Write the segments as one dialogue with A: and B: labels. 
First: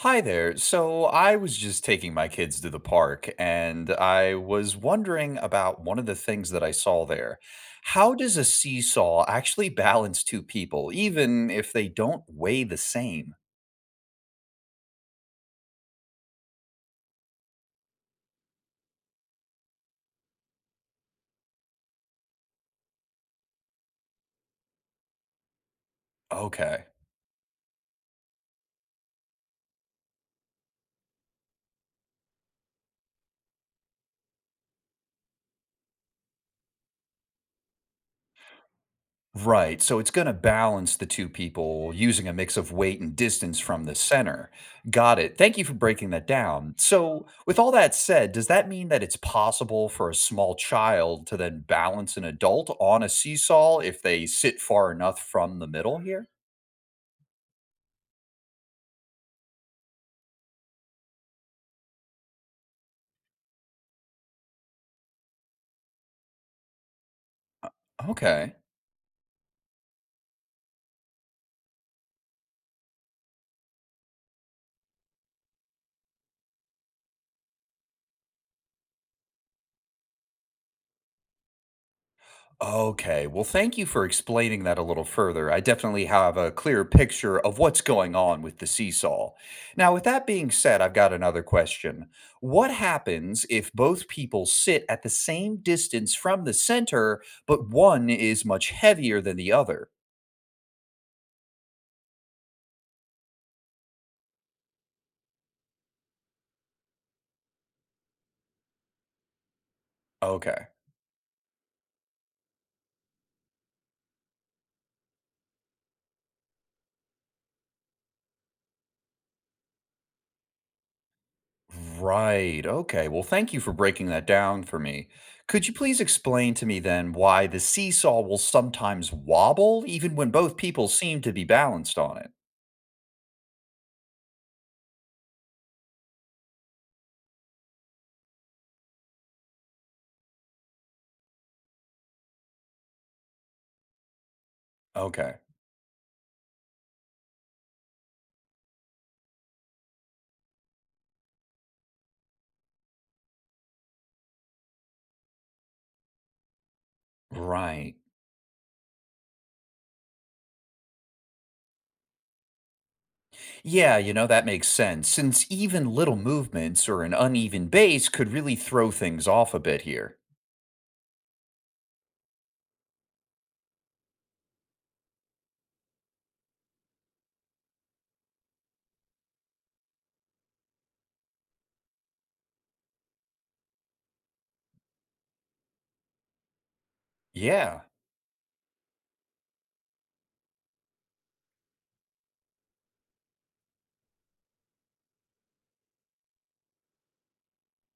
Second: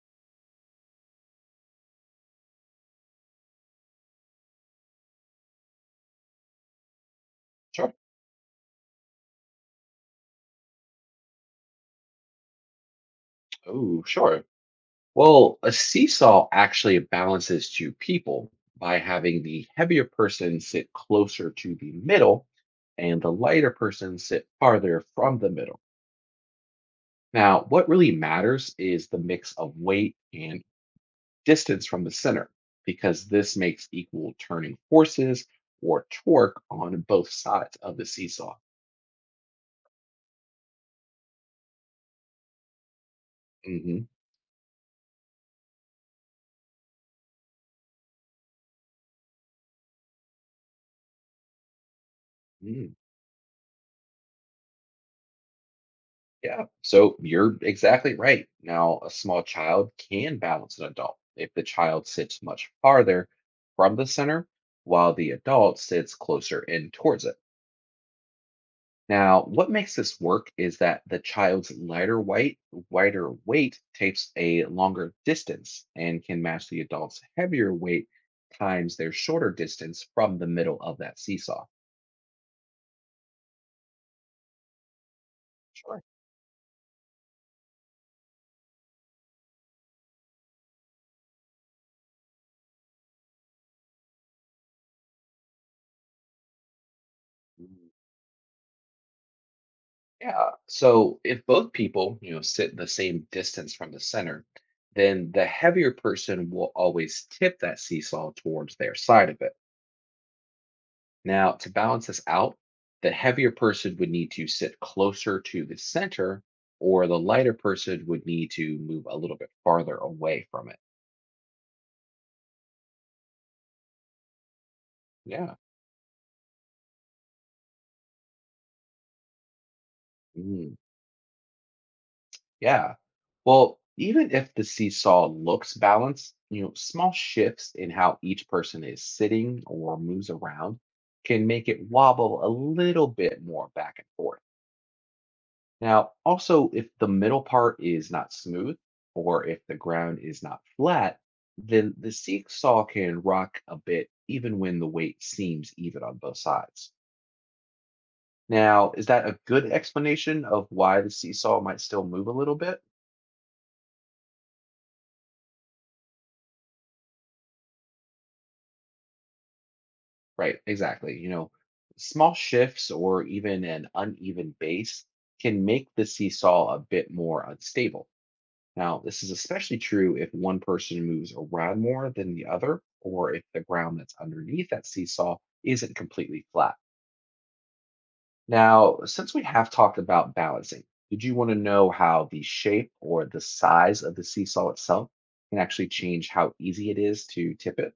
A: Hi there. So I was just taking my kids to the park and I was wondering about one of the things that I saw there.
B: Sure.
A: How does a seesaw actually balance two people, even if they don't weigh the same?
B: Oh, sure. Well, a seesaw actually balances two people by having the heavier person sit closer to the middle and the lighter person sit farther from the middle.
A: Okay.
B: Now, what really matters is the mix of weight and distance from the center, because this makes equal turning forces or torque on both sides of the seesaw.
A: Right, so it's gonna balance the 2 people using a mix of weight and distance from the
B: Hmm.
A: center. Got it. Thank you for breaking that down. So, with all that said, does that mean that it's possible for a small child to then balance an adult on a seesaw if they sit far enough from the middle here?
B: Yeah, so you're exactly right. Now, a small child can balance an adult if the child sits much farther from the center while the adult sits closer in towards it.
A: Okay.
B: Now, what makes this work is that the child's lighter weight, wider weight takes a longer distance and can match the adult's heavier weight times their shorter distance from the middle of that seesaw.
A: Okay. Well, thank you for explaining that a little further. I
B: Sure.
A: definitely have a clear picture of what's going on with the seesaw. Now, with that being said, I've got another question. What happens if both people sit at the same distance from the center, but one is much heavier than the other?
B: Yeah. So if both people, sit the same distance from the center, then the heavier person will always tip that seesaw towards their side of it.
A: Okay.
B: Now, to balance this out, the heavier person would need to sit closer to the center, or the lighter person would need to move a little bit farther away from it.
A: Right. Okay. Well, thank you for breaking that down for me.
B: Yeah.
A: Could you please explain to me then why the seesaw will sometimes wobble even when both
B: Mm.
A: people seem to be balanced on it?
B: Yeah. Well, even if the seesaw looks balanced, small shifts in how each person is sitting or moves around can make it wobble a little bit more back and forth.
A: Okay.
B: Now, also, if the middle part is not smooth or if the ground is not flat, then the seesaw can rock a bit even when the weight seems even on both sides.
A: Right.
B: Now, is that a good explanation of why the seesaw might still move a little bit?
A: Yeah, you know, that makes sense, since even little movements or an uneven base could really throw things off a bit here.
B: Right, exactly. Small shifts or even an uneven base can make the seesaw a bit more unstable. Now, this is especially true if one person moves around more than the other, or if the ground that's underneath that seesaw isn't completely flat.
A: Yeah.
B: Now, since we have talked about balancing, did you want to know how the shape or the size of the seesaw itself can actually change how easy it is to tip it?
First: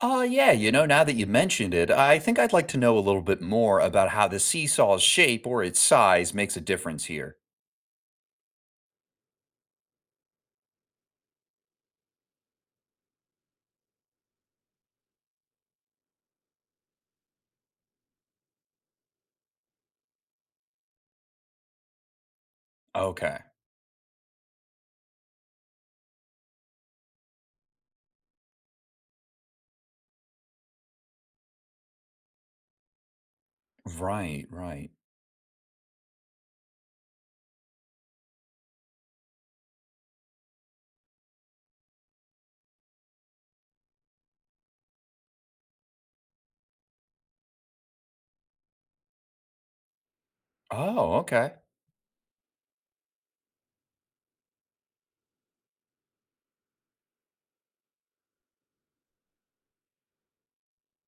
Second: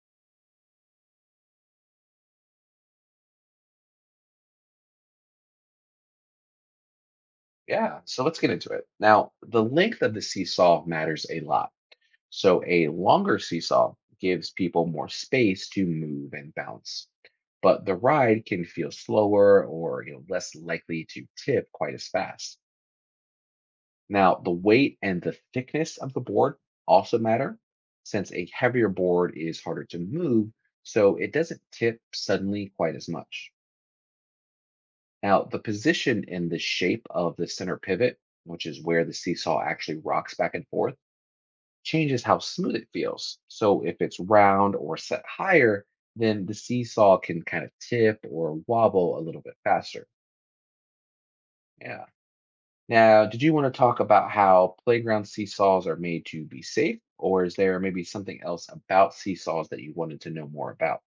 A: Yeah, you know, now that you mentioned it, I think I'd like to know a little bit more about how the seesaw's shape or its size makes a difference here.
B: Yeah, so let's get into it. Now, the length of the seesaw matters a lot. So, a longer seesaw gives people more space to move and bounce, but the ride can feel slower or less likely to tip quite as fast.
A: Okay.
B: Now, the weight and the thickness of the board also matter, since a heavier board is harder to move, so it doesn't tip suddenly quite as much.
A: Right, right.
B: Now, the position and the shape of the center pivot, which is where the seesaw actually rocks back and forth, changes how smooth it feels. So if it's round or set higher, then the seesaw can kind of tip or wobble a little bit faster.
A: Oh, okay.
B: Yeah. Now, did you want to talk about how playground seesaws are made to be safe, or is there maybe something else about seesaws that you wanted to know more about?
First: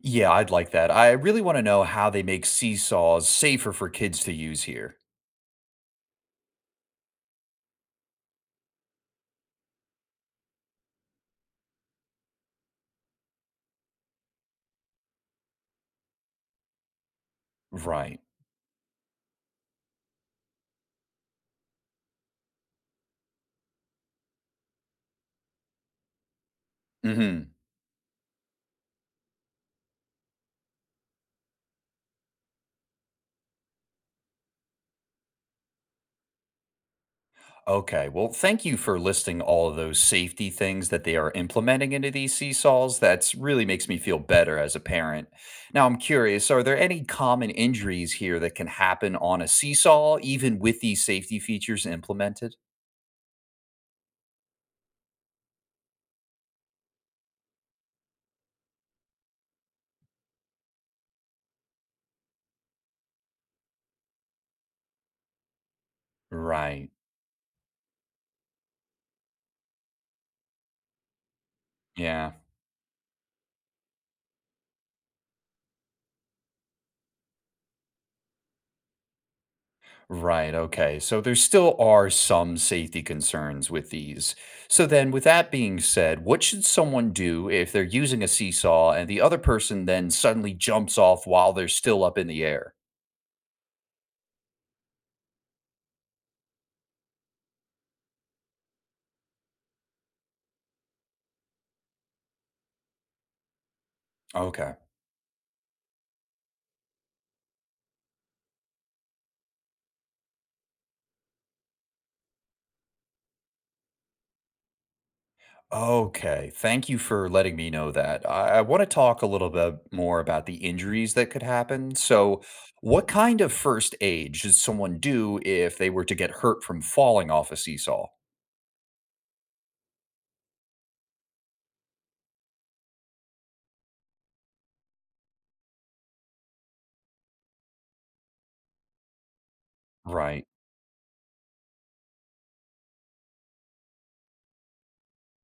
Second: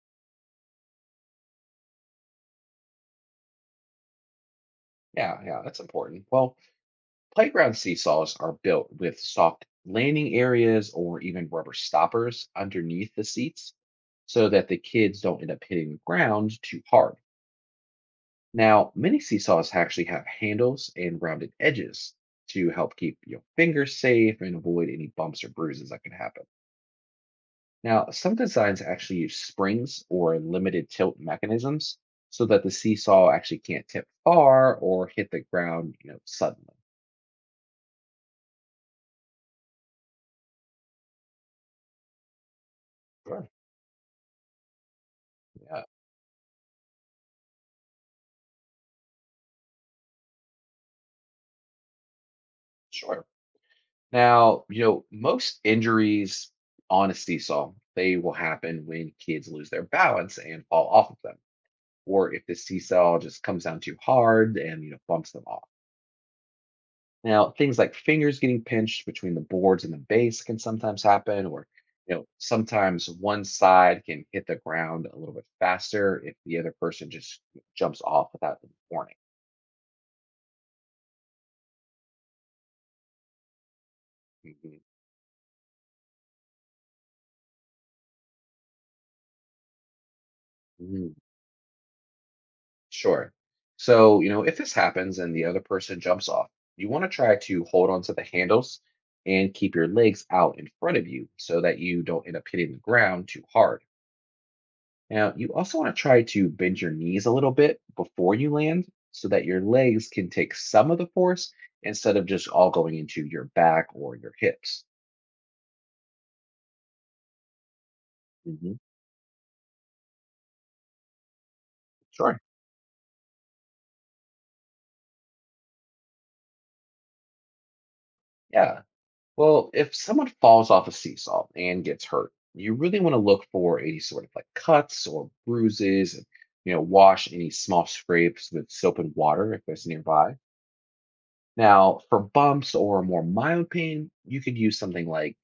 A: Yeah, I'd like that. I really want to know how they make seesaws safer for kids to use here.
B: Yeah, yeah, that's important. Well, Playground seesaws are built with soft landing areas or even rubber stoppers underneath the seats so that the kids don't end up hitting the ground too hard.
A: Right.
B: Now, many seesaws actually have handles and rounded edges to help keep your fingers safe and avoid any bumps or bruises that can happen.
A: Mm hmm.
B: Now, some designs actually use springs or limited tilt mechanisms so that the seesaw actually can't tip far or hit the ground, suddenly.
A: Okay. Well, thank you for listing all of those safety things that they are implementing into these seesaws. That's
B: Sure.
A: really makes me feel better as a parent.
B: Uh,
A: Now, I'm curious, are there any common injuries here that can happen on a seesaw even with these safety features implemented?
B: sure. Now, most injuries on a seesaw, they will happen when kids lose their balance and fall off of them, or if the seesaw just comes down too hard and, bumps them off.
A: Right.
B: Now, things like fingers getting pinched between the boards and the base can sometimes happen, or,
A: Yeah.
B: sometimes one side can hit the ground a little bit faster if the other person just jumps off without any warning.
A: Right. Okay. So there still are some safety concerns with these.
B: Mhm.
A: So then, with that being said, what should someone do if they're using a seesaw and the other person then suddenly jumps
B: Mhm.
A: off while they're still up in the air?
B: Sure. So, if this happens and the other person jumps off, you want to try to hold on to the handles and keep your legs out in front of you so that you don't end up hitting the ground too hard.
A: Okay.
B: Now, you also want to try to bend your knees a little bit before you land so that your legs can take some of the force instead of just all going into your back or your hips.
A: Okay. Thank you for letting me know that. I
B: Hmm.
A: want to talk a little bit more about the injuries that could happen.
B: Sure.
A: So, what kind of first aid should someone do if they were to get hurt from falling off a seesaw?
B: Yeah. Well, if someone falls off a seesaw and gets hurt, you really want to look for any sort of like cuts or bruises and, wash any small scrapes with soap and water if there's nearby.
A: Right.
B: Now, for bumps or more mild pain, you could use something like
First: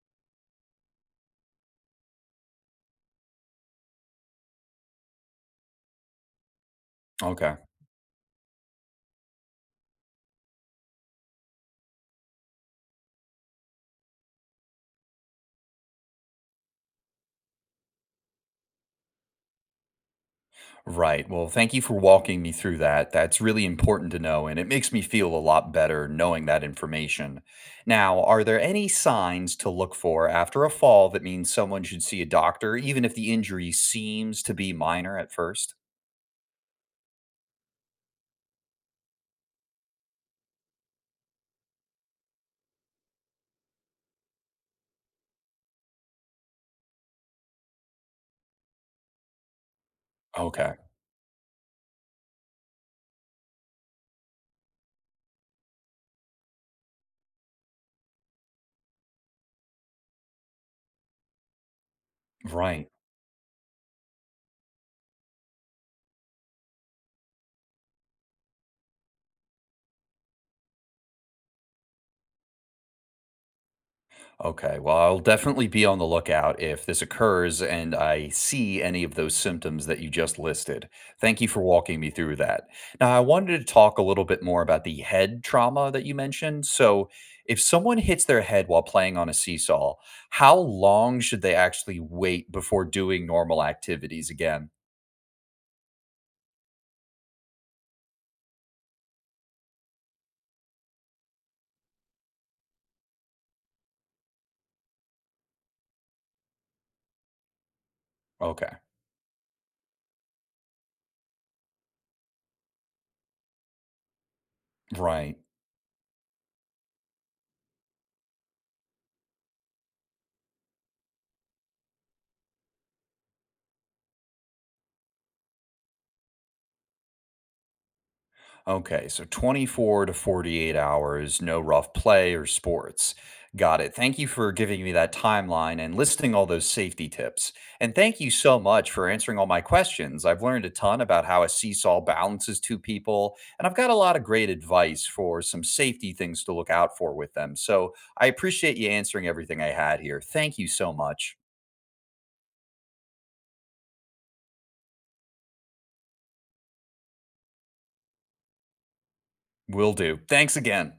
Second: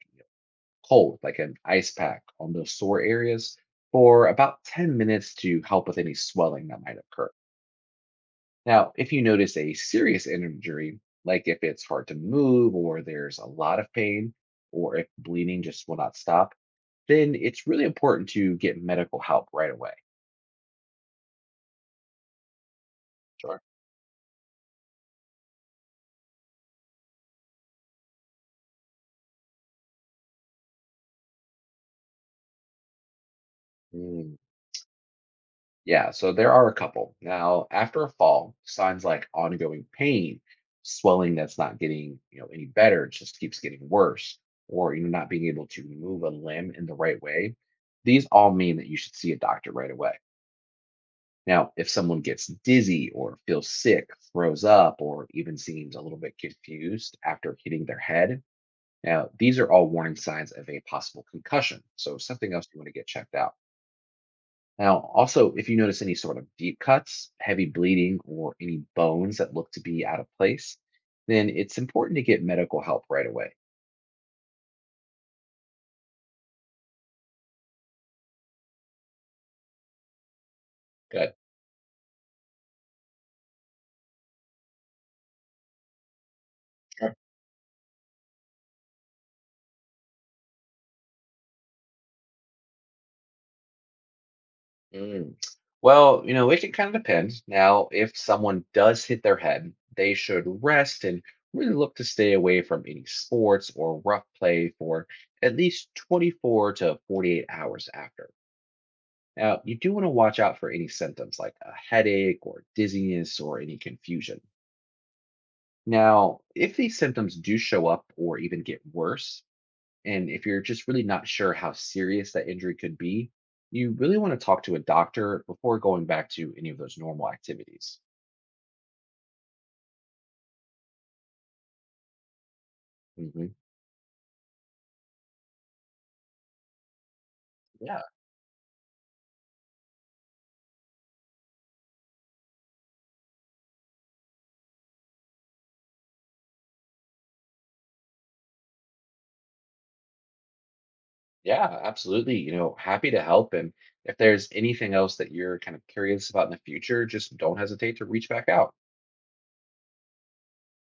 B: cold, like an ice pack on those sore areas for about 10 minutes to help with any swelling that might occur.
A: Okay.
B: Now, if you notice a serious injury, like if it's hard to move or there's a lot of pain, or if bleeding just will not stop, then it's really important to get medical help right away.
A: Right. Well, thank you for walking me through that. That's
B: Sure.
A: really important to know, and it makes me feel a lot better knowing that information. Now, are there any signs to look for after a fall that means someone should see a doctor, even if the injury
B: Mm,
A: seems to be minor at first?
B: yeah, so there are a couple. Now, after a fall, signs like ongoing pain, swelling that's not getting, any better, it just keeps getting worse, or not being able to move a limb in the right way, these all mean that you should see a doctor right away.
A: Okay.
B: Now, if someone gets dizzy or feels sick, throws up, or even seems a little bit confused after hitting their head, now these are all warning signs of a possible concussion. So, something else you want
A: Right.
B: to get checked out. Now, also, if you notice any sort of deep cuts, heavy bleeding, or any bones that look to be out of place, then it's important to get medical help right away.
A: Okay. Well, I'll definitely be on the lookout if this occurs and I see any of those symptoms that you just listed.
B: Good.
A: Thank you for walking me through that. Now, I wanted to talk a little bit more about the head trauma that you mentioned. So, if someone hits their head while playing on a seesaw, how long should they actually wait before doing normal activities again?
B: Mm. Well, it can kind of depend. Now, if someone does hit their head, they should rest and really look to stay away from any sports or rough play for at least 24 to 48 hours after.
A: Okay.
B: Now, you do want to watch out for any symptoms like a headache or dizziness or any confusion.
A: Right.
B: Now, if these symptoms do show up or even get worse, and if you're just really not sure how serious that injury could be, you really want to talk to a doctor before going back to any of those normal activities.
A: Okay, so 24 to 48 hours, no rough play or sports.
B: Hmm.
A: Got it. Thank you for giving me that timeline and listing all those safety tips. And
B: Yeah,
A: thank you so much for answering all my questions. I've learned a ton about how a seesaw balances two people, and I've got a lot of great advice for some safety things to look out for with them. So I appreciate you answering everything I had here. Thank you so much.
B: yeah, absolutely. Happy to help. And if there's anything else that you're kind of curious about in the future, just don't hesitate to reach back out.
A: Will do. Thanks again.